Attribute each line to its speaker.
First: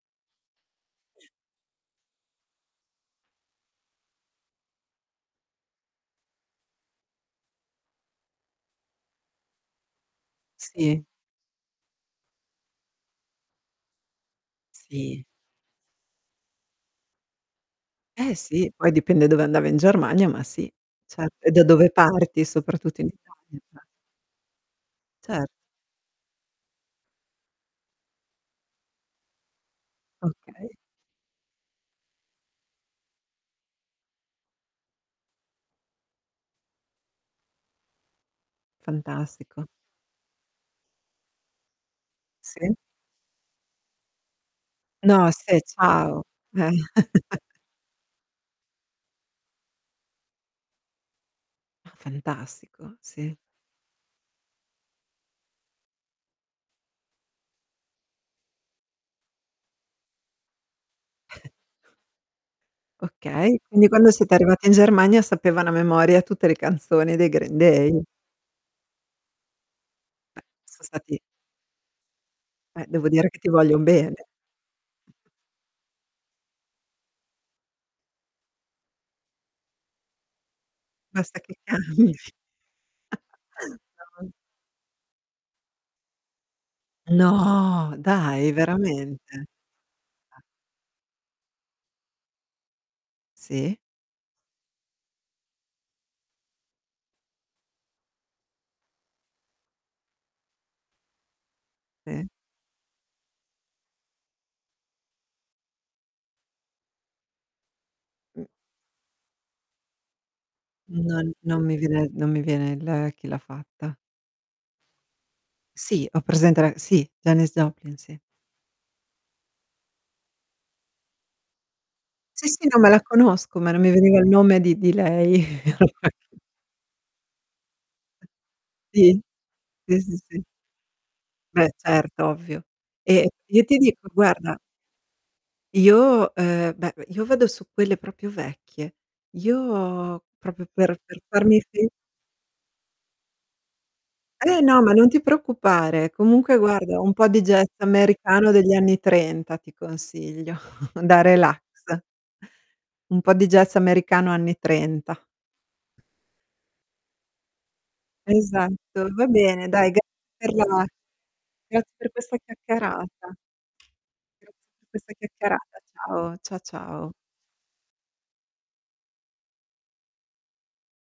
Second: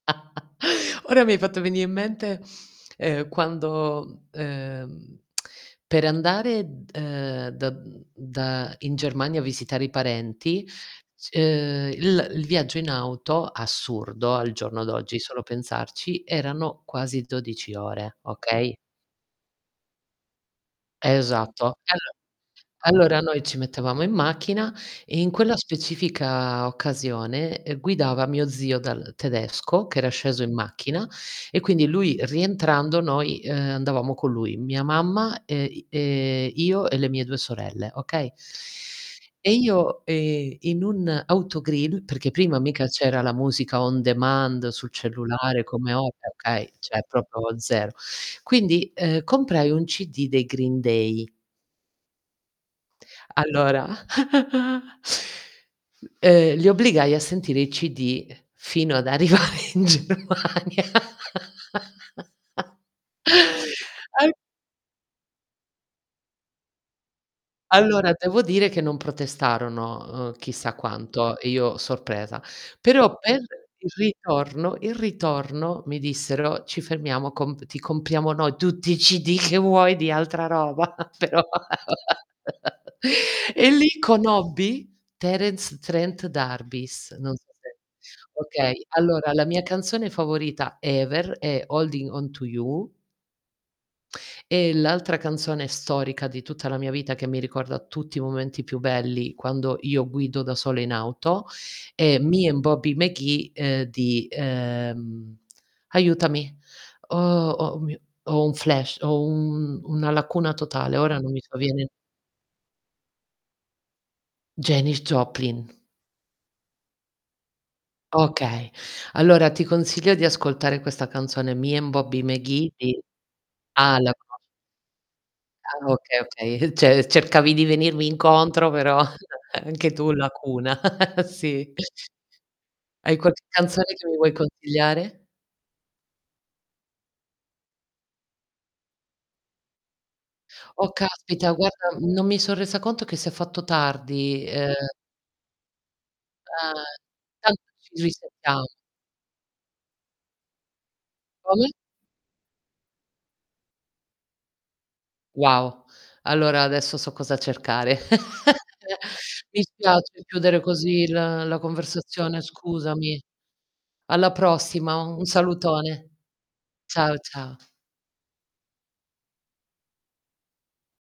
Speaker 1: Ora mi hai fatto venì in mente, ehm, quando, mhmm, ehm, per andare d uhm, da mhmm, da in Germania a visitare i parenti
Speaker 2: Sì.
Speaker 1: s uhm, il uhm, il viaggio in auto, assurdo al giorno d'oggi
Speaker 2: Sì.
Speaker 1: solo pensarci, erano quasi 12 ore,
Speaker 2: Eh, sì.
Speaker 1: okay?
Speaker 2: Poi dipende dove andava in Germania, ma sì. Ce e da
Speaker 1: Esatto.
Speaker 2: dove
Speaker 1: E al
Speaker 2: parti soprattutto in
Speaker 1: allora, noi ci
Speaker 2: Italia.
Speaker 1: mettevamo in macchina e in
Speaker 2: Ce
Speaker 1: quella specifica occasione, ehm, guidava mio zio dal tedesco, che era sceso in
Speaker 2: Okay.
Speaker 1: macchina e quindi lui rientrando noi, uhm, andavamo con lui. Mia mamma e i ehm, io e le mie 2 sorelle, okay e
Speaker 2: Fantastico.
Speaker 1: io, ehm, in un autogrill, perché prima
Speaker 2: Sì.
Speaker 1: mica c'era la musica on demand sul
Speaker 2: No, se
Speaker 1: cellulare come ora,
Speaker 2: ciao. Eh.
Speaker 1: okay, cioè proprio 0. Quindi, ehm, comprai 1 CD dei Green Day.
Speaker 2: Ah, fantastico, sì.
Speaker 1: Allora uhm, li obbligai a sentire i CD fino ad arrivare in Germania
Speaker 2: Okay, quindi quando
Speaker 1: a
Speaker 2: siete arrivate in Germania, sapevano a memoria tutte le canzoni dei Green Day.
Speaker 1: Allora devo dire che non protestarono, uhm,
Speaker 2: Eh,
Speaker 1: chissà
Speaker 2: so stati
Speaker 1: quanto e io sorpresa.
Speaker 2: Eh, devo
Speaker 1: Però
Speaker 2: dire che
Speaker 1: per
Speaker 2: ti voglion
Speaker 1: il
Speaker 2: bene.
Speaker 1: ritorno il ritorno mi dissero: "Ci fermiamo comp ti compriamo noi tutti i CD che vuoi di altra roba,
Speaker 2: Basta
Speaker 1: però"
Speaker 2: che cambi.
Speaker 1: e lì
Speaker 2: [unintelligible]
Speaker 1: conobbi Terence Trent D'Arby. Non so se
Speaker 2: No, dai,
Speaker 1: okay.
Speaker 2: veramente.
Speaker 1: Allora la mia canzone
Speaker 2: A
Speaker 1: favorita ever, è Holding on to you
Speaker 2: Sì.
Speaker 1: e l'altra canzone storica di tutta la mia vita, che mi ricorda tutti i momenti più belli, quando io guido da sola in auto, è
Speaker 2: Sì.
Speaker 1: Me and Bobby McGee, uhm, di ehm, aiutami. Oh, o mio
Speaker 2: Mh.
Speaker 1: ho un flash. Ho un una lacuna totale, ora
Speaker 2: Non
Speaker 1: non mi
Speaker 2: non mi
Speaker 1: sovviene.
Speaker 2: viene non mi viene l chi l'ha fatta.
Speaker 1: Janis Joplin.
Speaker 2: Sì, ho presente la sì, Janis Joplin, sì.
Speaker 1: Okay. Allora ti consiglio di ascoltare questa canzone: Me and Bobby
Speaker 2: Sì, sì,
Speaker 1: McGee
Speaker 2: no, me la
Speaker 1: di
Speaker 2: conosco, ma non mi
Speaker 1: ah, la
Speaker 2: veniva il
Speaker 1: conosc
Speaker 2: nome di di lei.
Speaker 1: Ah, okay,
Speaker 2: [unintelligible]
Speaker 1: okay. Uhm, ce cercavi di venirmi incontro, però
Speaker 2: Sì.
Speaker 1: anche
Speaker 2: Sì,
Speaker 1: tu
Speaker 2: sì, sì.
Speaker 1: lacuna.
Speaker 2: Beh,
Speaker 1: Sì.
Speaker 2: certo, ovvio.
Speaker 1: Hai
Speaker 2: E
Speaker 1: qualche
Speaker 2: io ti
Speaker 1: canzone
Speaker 2: dico,
Speaker 1: che mi vuoi
Speaker 2: guarda
Speaker 1: consigliare?
Speaker 2: io, uhm, beh, v io vado su quelle proprio vecchie. Io proprio
Speaker 1: Oh,
Speaker 2: per per
Speaker 1: caspita!
Speaker 2: farmi fi
Speaker 1: Guarda, mhmm, no mi so' resa conto che s'è fatto tardi,
Speaker 2: Eh,
Speaker 1: uhm
Speaker 2: no, ma non ti preoccupare. Comunque
Speaker 1: Ah,
Speaker 2: guarda, un po'
Speaker 1: e
Speaker 2: di
Speaker 1: tanto
Speaker 2: jazz
Speaker 1: ci
Speaker 2: americano
Speaker 1: risetam
Speaker 2: degli anni 30 ti consiglio. Da relax.
Speaker 1: Come?
Speaker 2: Un po' di jazz americano anni 30.
Speaker 1: Wow. Allora adesso so cosa cercare.
Speaker 2: Esatto, va
Speaker 1: Mi
Speaker 2: bene, dai. Ga
Speaker 1: spiace
Speaker 2: per
Speaker 1: chiudere
Speaker 2: la
Speaker 1: così la la
Speaker 2: grazie per questa
Speaker 1: conversazione,
Speaker 2: chiacchierata.
Speaker 1: scusami. Alla
Speaker 2: Grazie per
Speaker 1: prossima,
Speaker 2: questa
Speaker 1: u un
Speaker 2: chiacchierata.
Speaker 1: salutone.
Speaker 2: Ciao, cia ciao.
Speaker 1: Ciao, ciao.